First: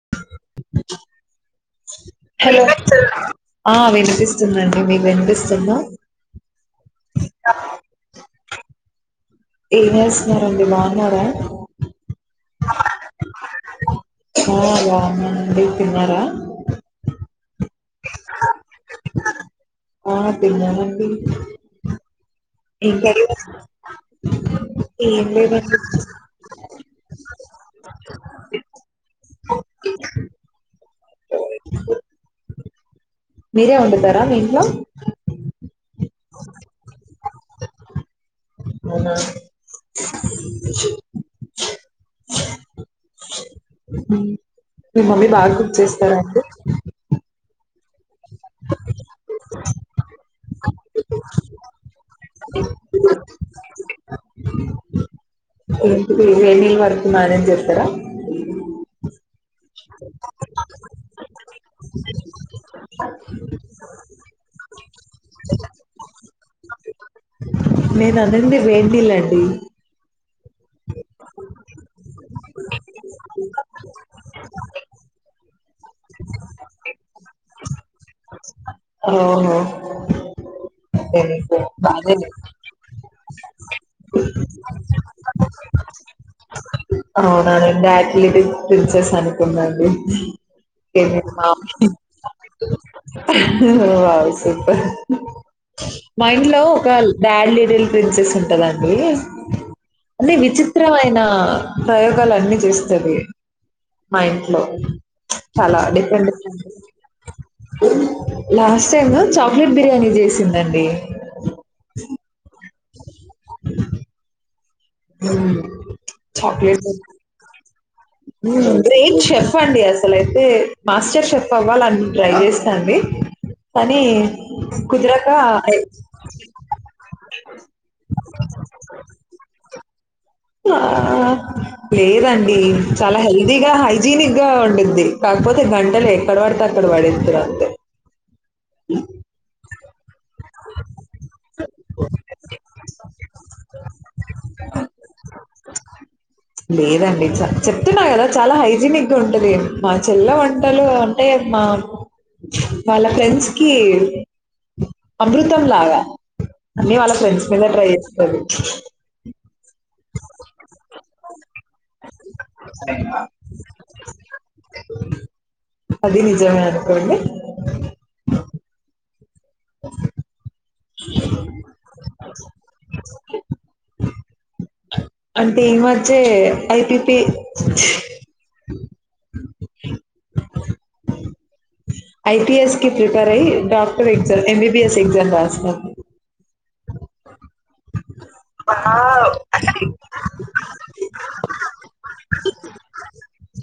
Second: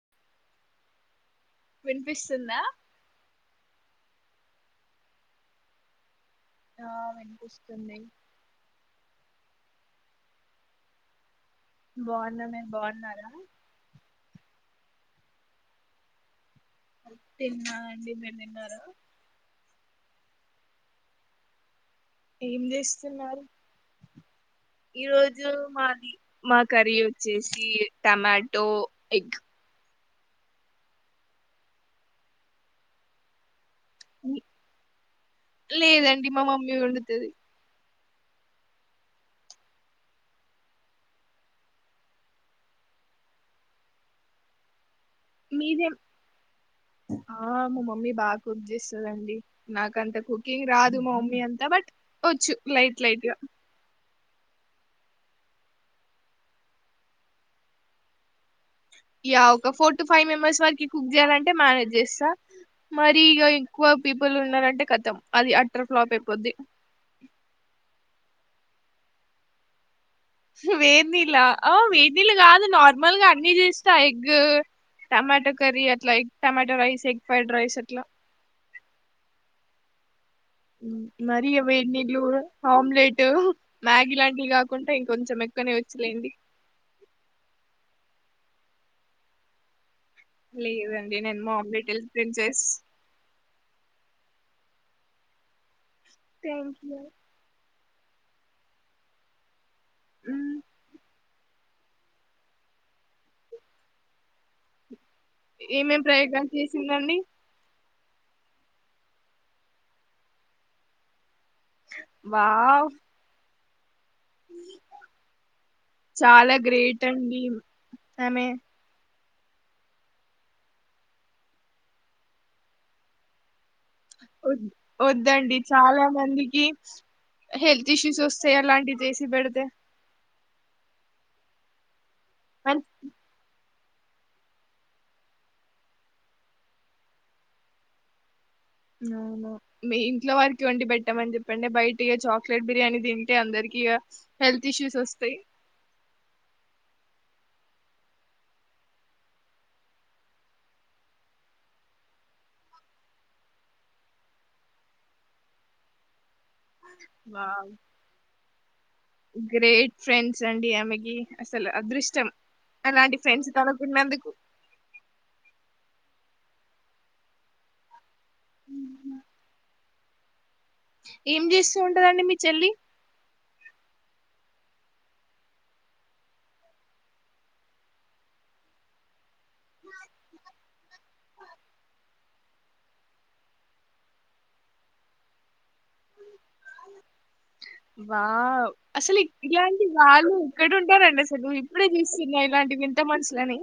Check వినిపిస్తుందా ఆ వినిపిస్తుందం ది మీకు వినిపిస్తున్నా ఆ వినిపిస్తుంది డగ్ ఏం చేస్తున్నారంండి బాగున్నారా బాగున్నా మీరు బాగున్నారా ఆ బావున్నా మండి మీరు తిన్నార తిన్నా అండి మీర్ తిన్నా ఆ తిన్నానండి ఏం చేస్తున్నారు ఏం ఈరోోజు లేదండి మాది మా కర్రీ వచ్చేసి టమాటో ఎగ్ ఆహ లేదండి మా మమ్మీ వండుతది అహ మీ మమ్మీ బాగ కుక్ మీదేం చేస్తారంండి ఆ మా మమ్మీ బాగ కుక్ చేస్తుందండి నాకంత కుకింగ్ రాదు మా మమ్మీ అంతా బట్ వచ్చు లైట్ లైట్ గా ఎంటి హెవీ వర్కు మేనేజ్ చేస్తారా యా ఒక ఫోర్ టు ఫైవ్ మెంబర్స్ వరకు కుక్ చేయాలంటే మేనేజ్ చేస్తా మరి రీ ఇగ ఎక్కువ పీపుల్ ఉన్నారంటే కతం అది అట్టర్ ఫ్లాప్ అయిపోద్ది అదండీ వేడ్ నీల్లండి వెన్నిల్ల అ వెన్నిళ్ళు కాదు నార్మల్గ అన్ని చేస్తా ఎగ్ టమాటా కర్రీ అట్ల egg tomato rice egg fried rice అట్లా ఒకె మరియు వెనీళ్ళు ఆమ్లెట్ మ్యాగీ లాంటివి కాకుండ ఇంకొంచెం ఎక్కువనే వచ్చు లెండి అవునా నేను యాటిలిటిక్ ప్రిన్సెస్ అనుకున్న అండి [inaudible] లేదండి నేను మా omelette princess wow super mind లో థ్యాంక్ ఒక యూ డాడ్ లిటిల్ ప్రిన్సెస్ ఉంటదండి అన్ని విచిత్రమైనా ప్రయోగాలు అన్ని చేస్తాది మా ఇంట్లో చాలా ఏమేం డిఫరెంట్ ప్రయోగాలు డిఫరెంట్ చేసిందండి లాస్ట్ టైము చాక్లెట్ బిర్యానీ చేసిందండి వా వ్ మ్మ్ చాలా చాక్లెట్ గ్రేట్ అండి ఆమె గ్రేట్ చెఫ్ అండి అసలైతే మాస్టర్ షెఫ్ అవ్వాలని ట్రై చేస్తాంది కానీ వద్ కుదరక వద్దండి చాలా మందికి హెల్త్ ఇష్యూస్ వస్తాయి అలాంటివి చేసి పెడితే ఆ లేదండి చాలా హెల్దీ గ హైజీనిక్ గా వండింది కాకపోతే గంటే లే ఎక్కడ పడితే అక్కడ పడేతంది అవున మెయిన్ ఇంట్లో వారికి వండి పెట్టమని చెప్పండే బయట ఇగ చాక్లెట్ బిర్యానీ తింటే అందరికి ఇగ హెల్త్ ఇష్యూస్ వస్తయ్ లేదండి చ చెప్తున్నా గదా చాలా హైజీనిక్ గా ఉంటది మా చెల్ల వంటలు ఉంటాయ్ మా వాళ్ళ ఫ్రెండ్స్ కీ అమృతం లాగా అన్ని వాళ్ళ ఫ్రెండ్స్ వావ్ మీద్నే ట్రై జేస్తది గ్రేట్ ఫ్రెండ్స్ అండి ఆమెకీ అసలు అదృష్టం ఆలాంటి ప్రెండ్స్ తనక్ కున్నందుకు అది నిజమే అనుకోండి ఉ హు ఏం జేస్తూ ఉంటదండి మీ చెల్లి అంటే ఈ మధ్యే ఐపీపీ ఐపిఎస్ కి ప్రిపేర్ అయి డాక్టర్ ఎగ్జాఎంబిబిఎస్ ఎగ్జామ్ రాస్తంది ఆవ్ అసలు ఇలాంటి వాళ్ళు ఇక్కడ ఉంటారండి అసలు ఇప్పుడే జూస్తున్నా ఇలాంటి వింత మనుషులని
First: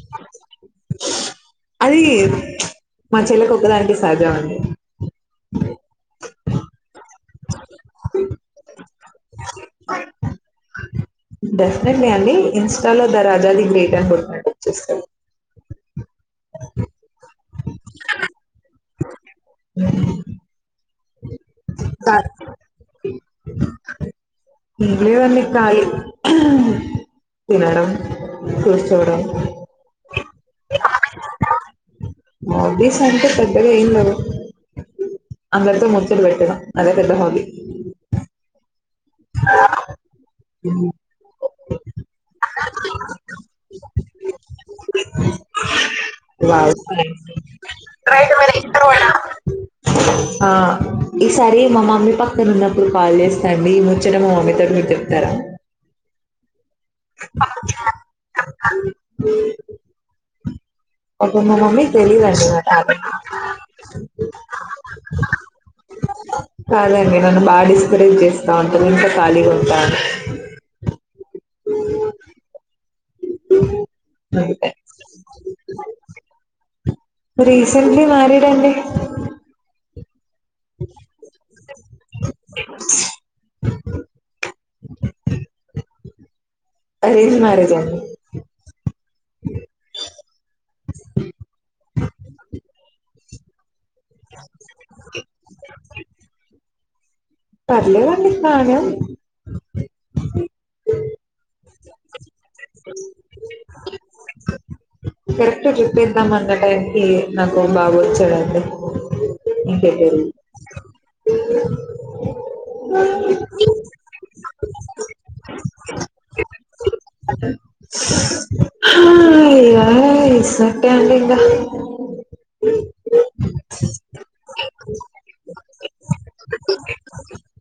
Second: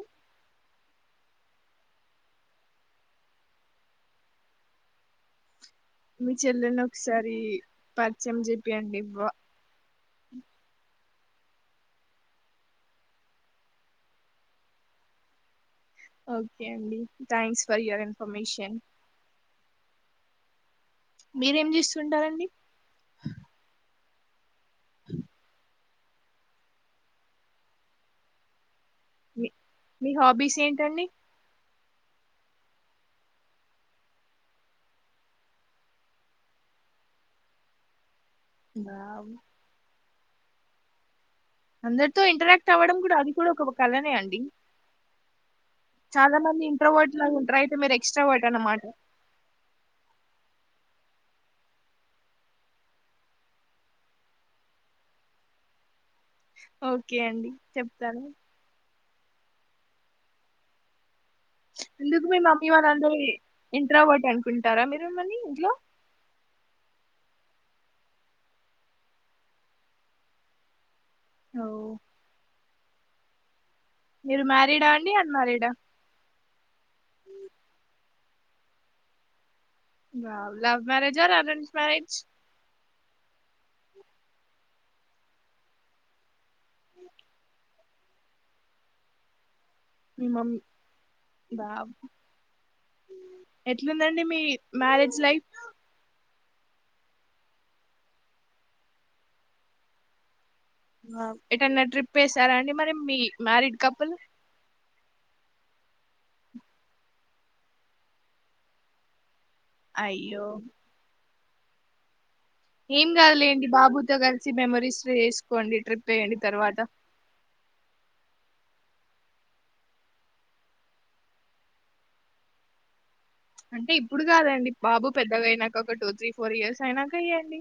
అది మా చెల్లేకు ఒక్కదానికే సాధ్యం అండి మీ చెల్లెని ఒకసారి పరిచయం చెపీయండి వా డెఫినెట్లీ అండి ఇన్స్టాలో ద రాజా ది గ్రేట్ అని గొట్టండి వచ్చేస్తది ఓకే అండి థ్యాంక్స్ ఫర్ యువర్ ఇన్ఫర్మేషన్ మీరేం కాదు జేస్తుంటారండి [unintelligible] కాలి మేడం కోస్ మీ హాబీ స్ ఏంటండీ హాబీస్ అంటే పెద్దగా ఎం లెవు అందరితో ముచ్చట్లు పెట్టర అదే పెద్ద హాబీ దా హు అందర తో ఇంటరాక్ట్ అవ్వడం కూడా అది కూడా ఒక కలనే అండి చాలా మంది వావ్ ఇంట్రోవర్ట్ లాగా ఉంటారు. అయితే మీరు ఎక్స్ట్రావర్ట్ అన్నమాట. ఆ ఈ సారి మా మమ్మీ పక్కన ఉన్నప్పుడు కాల్ చేస్తా అండి ఈ ముచ్చట మా మమ్మి తోటి మీరు చెప్తారా ఓకే అండి చెప్తాను పాపం మా మమ్మీకి ఎందుకు మీ తెలీదండి నా మమ్మీ వాళ్ళ టాలెంట్. అంటది ఇంట్రోవర్ట్ అనుకుంటారా మీరు మిమ్మల్ని ఇంట్లో ను బా డిస్పరేట్ చేస్తా అంట ఇంట్లో ఖాళీగా ఉంటా ఓ మీరు అందుకని. మ్యారీడా అండి అన్ మ్యారీడా రీసెంట్లీ మ్యారీడ్ అండి love marriage or arrange marriage arranged marriage అండి మీ మమ్మీ వావ్! ఎట్లుందండి మీ మ్యారేజ్ లైఫ్ పర్లేదండి బానే ఉంది ఆ ఎటన్న ట్రిప్ ప్పేశారా అండి మరి మీ మ్యారీడ్ కపుల్ కరెక్ట్గా ట్రిప్పేద్దాం అన్న టైంకి నాకో బాబోచ్చాడండి అయ్యో ఏం కాదులేండి బాబుతోగ సి మెమోరీస్ చేసుకోండి ట్రిప్ ఏయండి తర్వాత హ ఇగ [unintelligible] అంటే ఇప్పుడు కాదండి బాబు పెద్దగా అయినాక ఒక టూ త్రీ ఫోర్ ఇయర్స్ అయినాక ఎ య్యండి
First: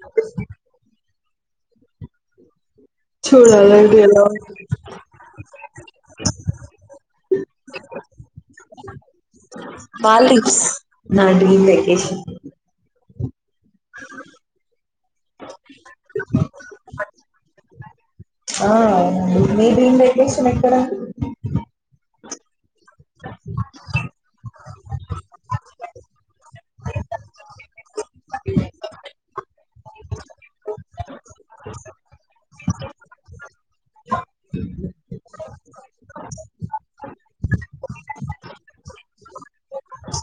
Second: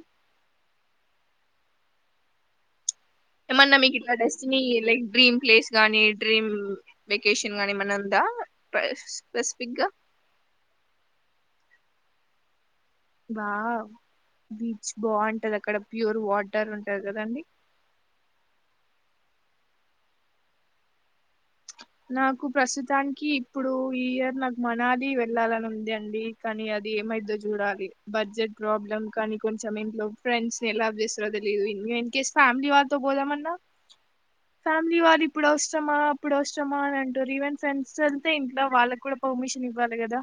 ఏమన్నా మీకు చూడాలండి ఇట్లా ఎలా ఉంటదో డెస్టినీ లైక్ డ్రీమ్ ప్లేస్ గానీ డ్రీమ్ వెకేషన్ గాని ఏమన్నా ఉందా స్పెసిఫిక్గా? మాల్దీవ్స్ నా డ్రీమ్ వెకేషన్ వావ్ బీచ్ బాగుంటది అక్కడ ప్యూర్ వాటర్ ఉంటది కదండి ఆ అవును మీ డ్రీమ్ వెకేషన్ ఎక్కడ అండి నాకు ప్రస్తుతానికి ఇప్పుడు ఈ ఇయర్ నాకు మనాలి వెళ్ళాలని ఉంది అండి కానీ అది ఏమైద్దో చూడాలి బడ్జెట్ ప్రాబ్లమ్ కానీ కొంచెం ఇంట్లో ఫ్రెండ్స్ ని ఎల్లవ్ చేస్తారో తెలిదు ఇన్ కేస్ ఫ్యామిలీ వారితో పోదామన్నా ఫ్యామిలీ వాలు ఇప్పుడు వస్తామా అప్పుడు వస్త మా అని అంటుర్రు ఈవెన్ ఫ్రెండ్స్ తో వెళ్తే ఇంట్లో వాళ్ళకి కూడా పర్మిషన్ ఇవ్వాలి కదా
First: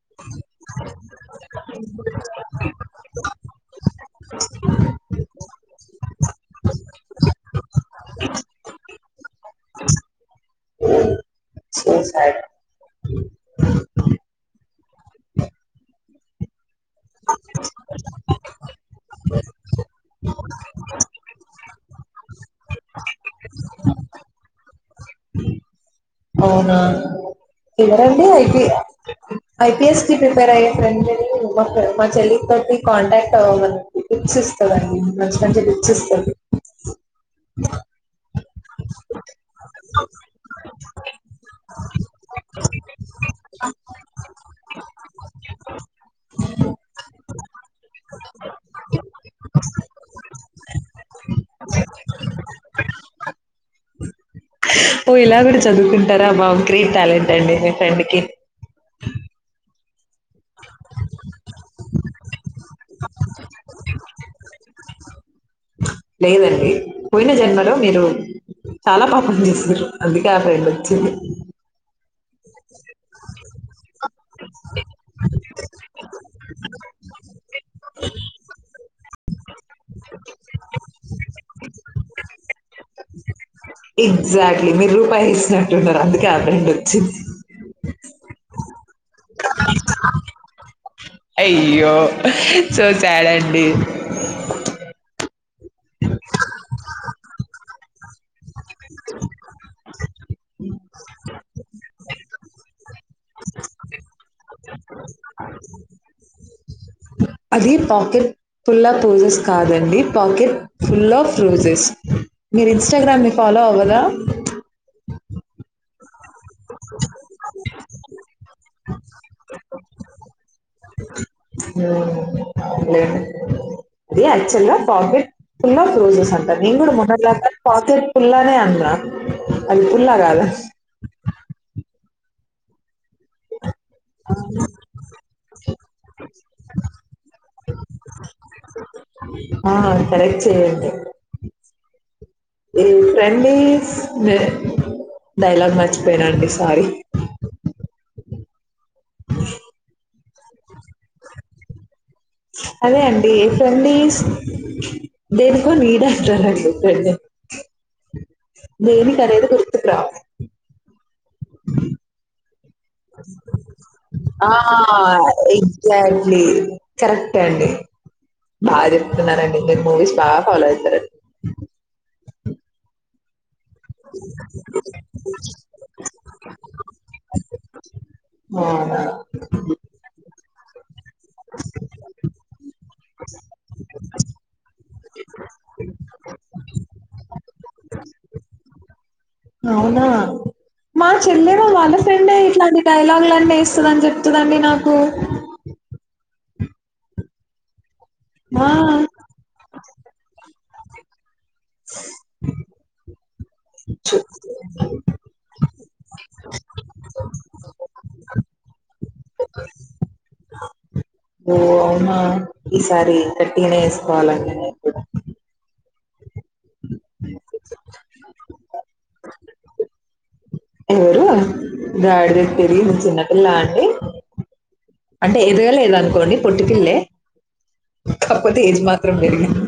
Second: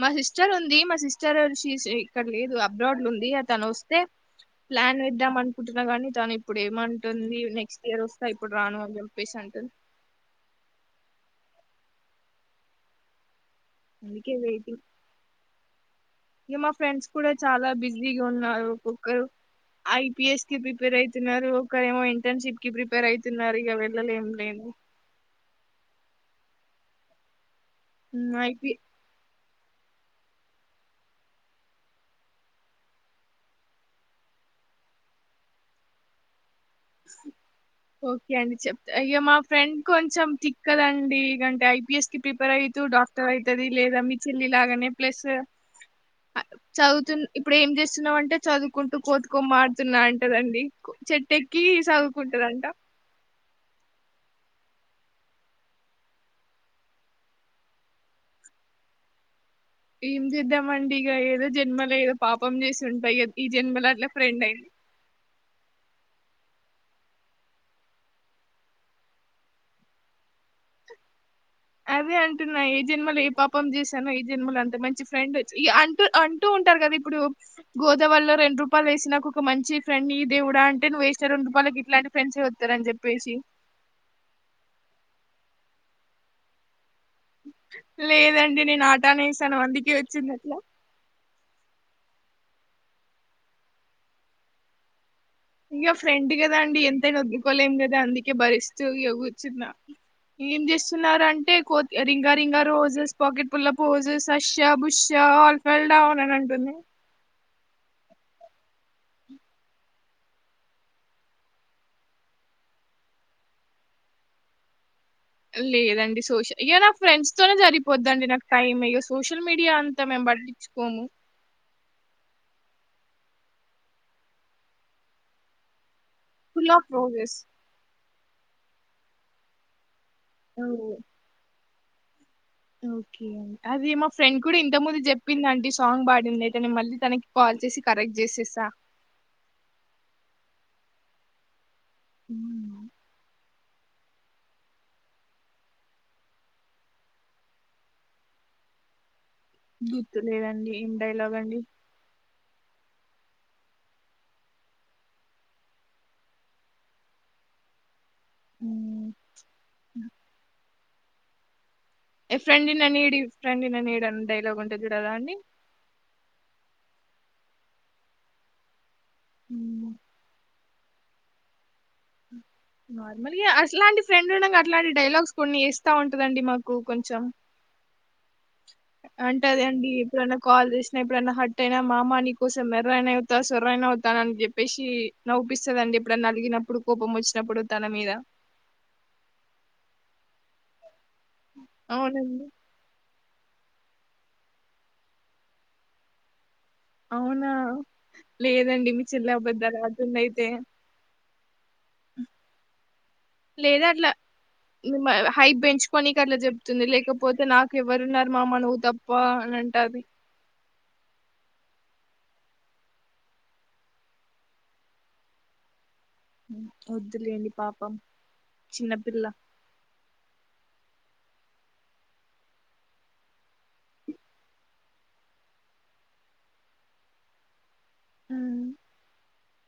మా సిస్టర్ ఉంది మా సిస్టర్ వచ్చేసి ఇక్కడ లేదు అబ్రాడ్ ఉంది తను వస్తే ప్లాన్ వేద్దాం అనుకుంటున్నా కాని తను ఇప్పుడు ఏమంటుంది నెక్స్ట్ ఇయర్ వస్తా ఇప్పుడు రాను అని చెప్పేసి అంటుంది. ఉ సరే అందుకే వెయిటింగ్ ఇగ మాకు ఫ్రెండ్స్ కూడా చాలా బిజీగా ఉన్నారు ఒకరు ఐపీఎస్ కి ప్రిపేర్ ఐతున్నారు ఒకరేమో ఇంటర్న్షిప్ కి ప్రిపేర్ ఐతున్నారు ఇగా వెళ్లలేం లెండి అవునా? ఎవరండీ ఐపి ఐపీఎస్ కి ప్రిపేర్ అయ్యే ఫ్రెండ్ ని మా మా చెల్లి తోటి కాంటాక్ట్ అవ్వమనండి హింట్స్ ఇస్తదండి మంచి మంచి హింట్స్ ఇస్తది. ఓ ఒకే అండి చెప్ తా అయ్యో మా ఫ్రెండ్ కొంచెం తిక్ కదండి ఇగ అంటే ఐపిఎస్ కి ప్రిపేర్ అయితూ డాక్టర్ అయితది ది లేదా మీ చెల్లి లాగానే ప్లస్ చదువుతూ ఇప్పుడు ఏం చేస్తున్నావుంటే చదువుకుంటూ కోతికొమ్మ ఆడుతున్న అంటదండి చెట్టు ఎక్ కీ చదువుకుంటదంట ఓ ఇలా కూడా చదువుకుంటారా వావ్ గ్రేట్ టాలెంట్ అండి మీ ఫ్రెండ్ కి ఏం చేద్దామండి ఇక ఏదో జన్మలే ఏదో పాప పాపం చేసి ఉంటా ఈ జన్మల అట్లా ఫ్రెండ్ అయింది లేదండి పోయిన జన్మలో మీరు చాలా పాపం చేసారు అందుకే ఆ ఫ్రెండ్ వచ్చింది. అదే అంటున్నా ఏ జన్మలు ఏ పాపం చేశానో ఈ జన్మల అంత మంచి ఫ్రెండ్ అంటూ అంటూ ఉంటారు కదా ఇప్పుడు గోదావలో రెండు రూపాయలు వేసి నాకు ఒక మంచి ఫ్రెండ్ ఈ దేవుడా అంటే నువ్వు వేసినా రెండు రూపాయలకి ఇట్లాంటి ఫ్రెండ్స్ వస్తార అని చెప్పేసి ఎగ్జాక్ట్లీ మీరు రూపాయి ఇచ్చినట్టున్నారు అందుకు ఆ ఫ్రెండ్ వచ్చింది లేదండి నేను ఆటానే ఇస్తాను అందుకే వచ్చింది అట్లా అయ్యో చూసాడండి అయ్యో ఫ్రెండ్ కదా అండి ఎంతైనా వదు్కోలేం కదా అందుకే భరిస్తూ ఇగ కూర్చున్నా ఏం చేస్తునార్ అంటే కోతి రింగ రింగా రోజెస్ పాకెట్ పుల్ల posies husha busha all fall down అని అంటుంది అది పాకెట్ ఫుల పోోజెస్ కాదండి పాకెట్ ఫుల ఫోజెస్ మీరు ఇన్స్టాగ్రామ్ ని ఫాలో అవ్వరాా? లేదండి సోషల్ ఇయ్యో నా ఫ్రెడ్స్ తోనే సరిపోది అండి నాకు టైమ్ ఇయో సోషల్ మీడియా అంతా మేమ్ బట్ టిచుకోము మ్మ్ అది యాక్టుల్ గా pocket full of roses [unintelligible] full నేన్ ఆఫ్ కూడా మొన్నటి రోజెస్. దాకా పాకెట్ స్కూల్లోనే అంట అది స్కూల్లో కాదు ఓహ్! ఓకే అది మా ఫ్రెండ్ కూడా ఇంత ముందు చెప్పింద అండి సాంగ్ పాడింది అయితే మళ్ళీ తనకి కాల్ చేసి కరెక్ట్ చేసేసా ఆ కరెక్ట్ చేయండి ఉ ఈ ఫ్రెండ్లీస్ డైలాగ్ మర్చిపోయానాండి సారీ గుర్తు లేదండి ఏం డైలాగ్ అండి అదే అండి ఫ్రెండ్లీ దేనికో నీ దాంట్లో అండి హ్మ్. దేనికి అనేది గుర్తుకు రాదు door sound a friend in need friend in need అని ఆ డైలాగ్ ఉంటది చూడరా అండి? ఎగ్జాక్ట్లీ కరెక్టే అండి బాగా చెప్పారు ఏం చేస్తున్నారండి మీరు హ్మ్. మూవీస్ బాగా ఫాలో అవుతారు సరే నార్మల్గా అసలే ఇలాంటి ఫ్రెండ్ ఉండగా అలాంటి డైలాగస్ కొన్ని వస్తా ఉంటాదండి మాకు నువ్వు కొంచెం అవునా అంటదండి ఎప్పుడైనా కాల్ చేసినా ఎప్పుడైనా హట్ అయినా మామా కోసం మెర్రయినా అవుతా సొరైనా అవుతానని చెప్పేసి నవ్పిస్తది ఎప్పుడైనా అలిగినప్పుడు కోపం వచ్చినప్పుడు తన మీద అవునా మా చెల్లె వాళ్ళ ఫ్రెండ్ అవునండి ఇట్లాంటి డైలాగ్ అన్ని తానే చేస్తున్నానని చెప్తుందండి నాకు అవునా ఆ! లేదండి మీ చెల్లె అబద్ధాలు ఆడుతుంది అయితే డోర్ సౌండ్ లేదా అట్లా మాది హై బెంచ్ ఏమో నీకు అట్ల చెప్తుంది లేకపోతే నాకు ఎవ్వరున్నారు మామ నువ్వు తప్ప అని అంటది ఓ అవునా ఈసారి గట్టిగానే వేసుకోవాలని వద్దులేడి పాపం చిన్నపిల్ల అవునా గాడిద ఎత్తు ఏదిగింది చిన్న పిల్ల అండి అంటే ఎదగలేదు అనుకోండి పొట్టి ఇల్లే కాపోతే హ్మ్. ఏజ్ మాత్రం పెరిగింది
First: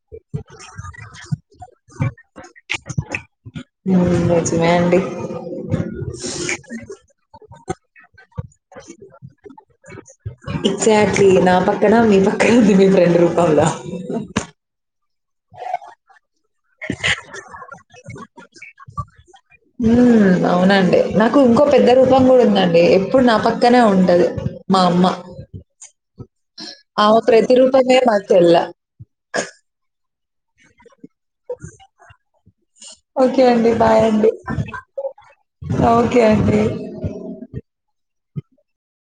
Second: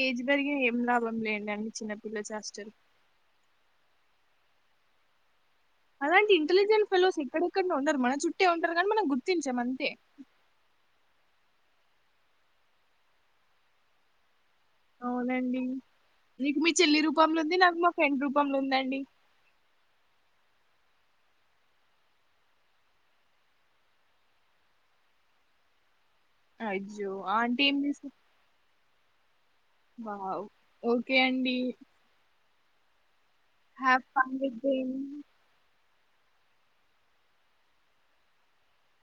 ఏజ్ పెరిగిన ఏం లాభం లేండి చిన్నపిల్ల చేష్టలు నిజమే అండి అలాంటి ఇంటెలిజెంట్ ఫేల్సో అక్కడెక్కడ ఉండరు మన చుట్టే ఉంటారు కాగానీ మనం గుర్తించాం అంతే ఎక్సాక్ట్లీ నా పక్కన మీ పక్కన ఉంది మీ ఫ్రెండ్ రూపములా అవునండి నీకు మీ చెల్లి రూపంలో ఉంది నాకు మా ఫ్రెండ్ రూపంలో ఉందండి ఉమ్మ్ అవునండి నాకు ఇంకో పెద్ద రూపంలో కూడా ఉందండి. ఎప్పుడు నా పక్కనే ఉంటది మా అమ్మ. అయ్యో! ఆమ్ ఆంటీ ఏం ప్రతిరూపమే చేస్తది? మా చెల్లా వావ్ ఓకే అండి ఓకే అండి బాయ్ హావ్ అండి ఫన్ విత్ దెమ్. ఓ కేండి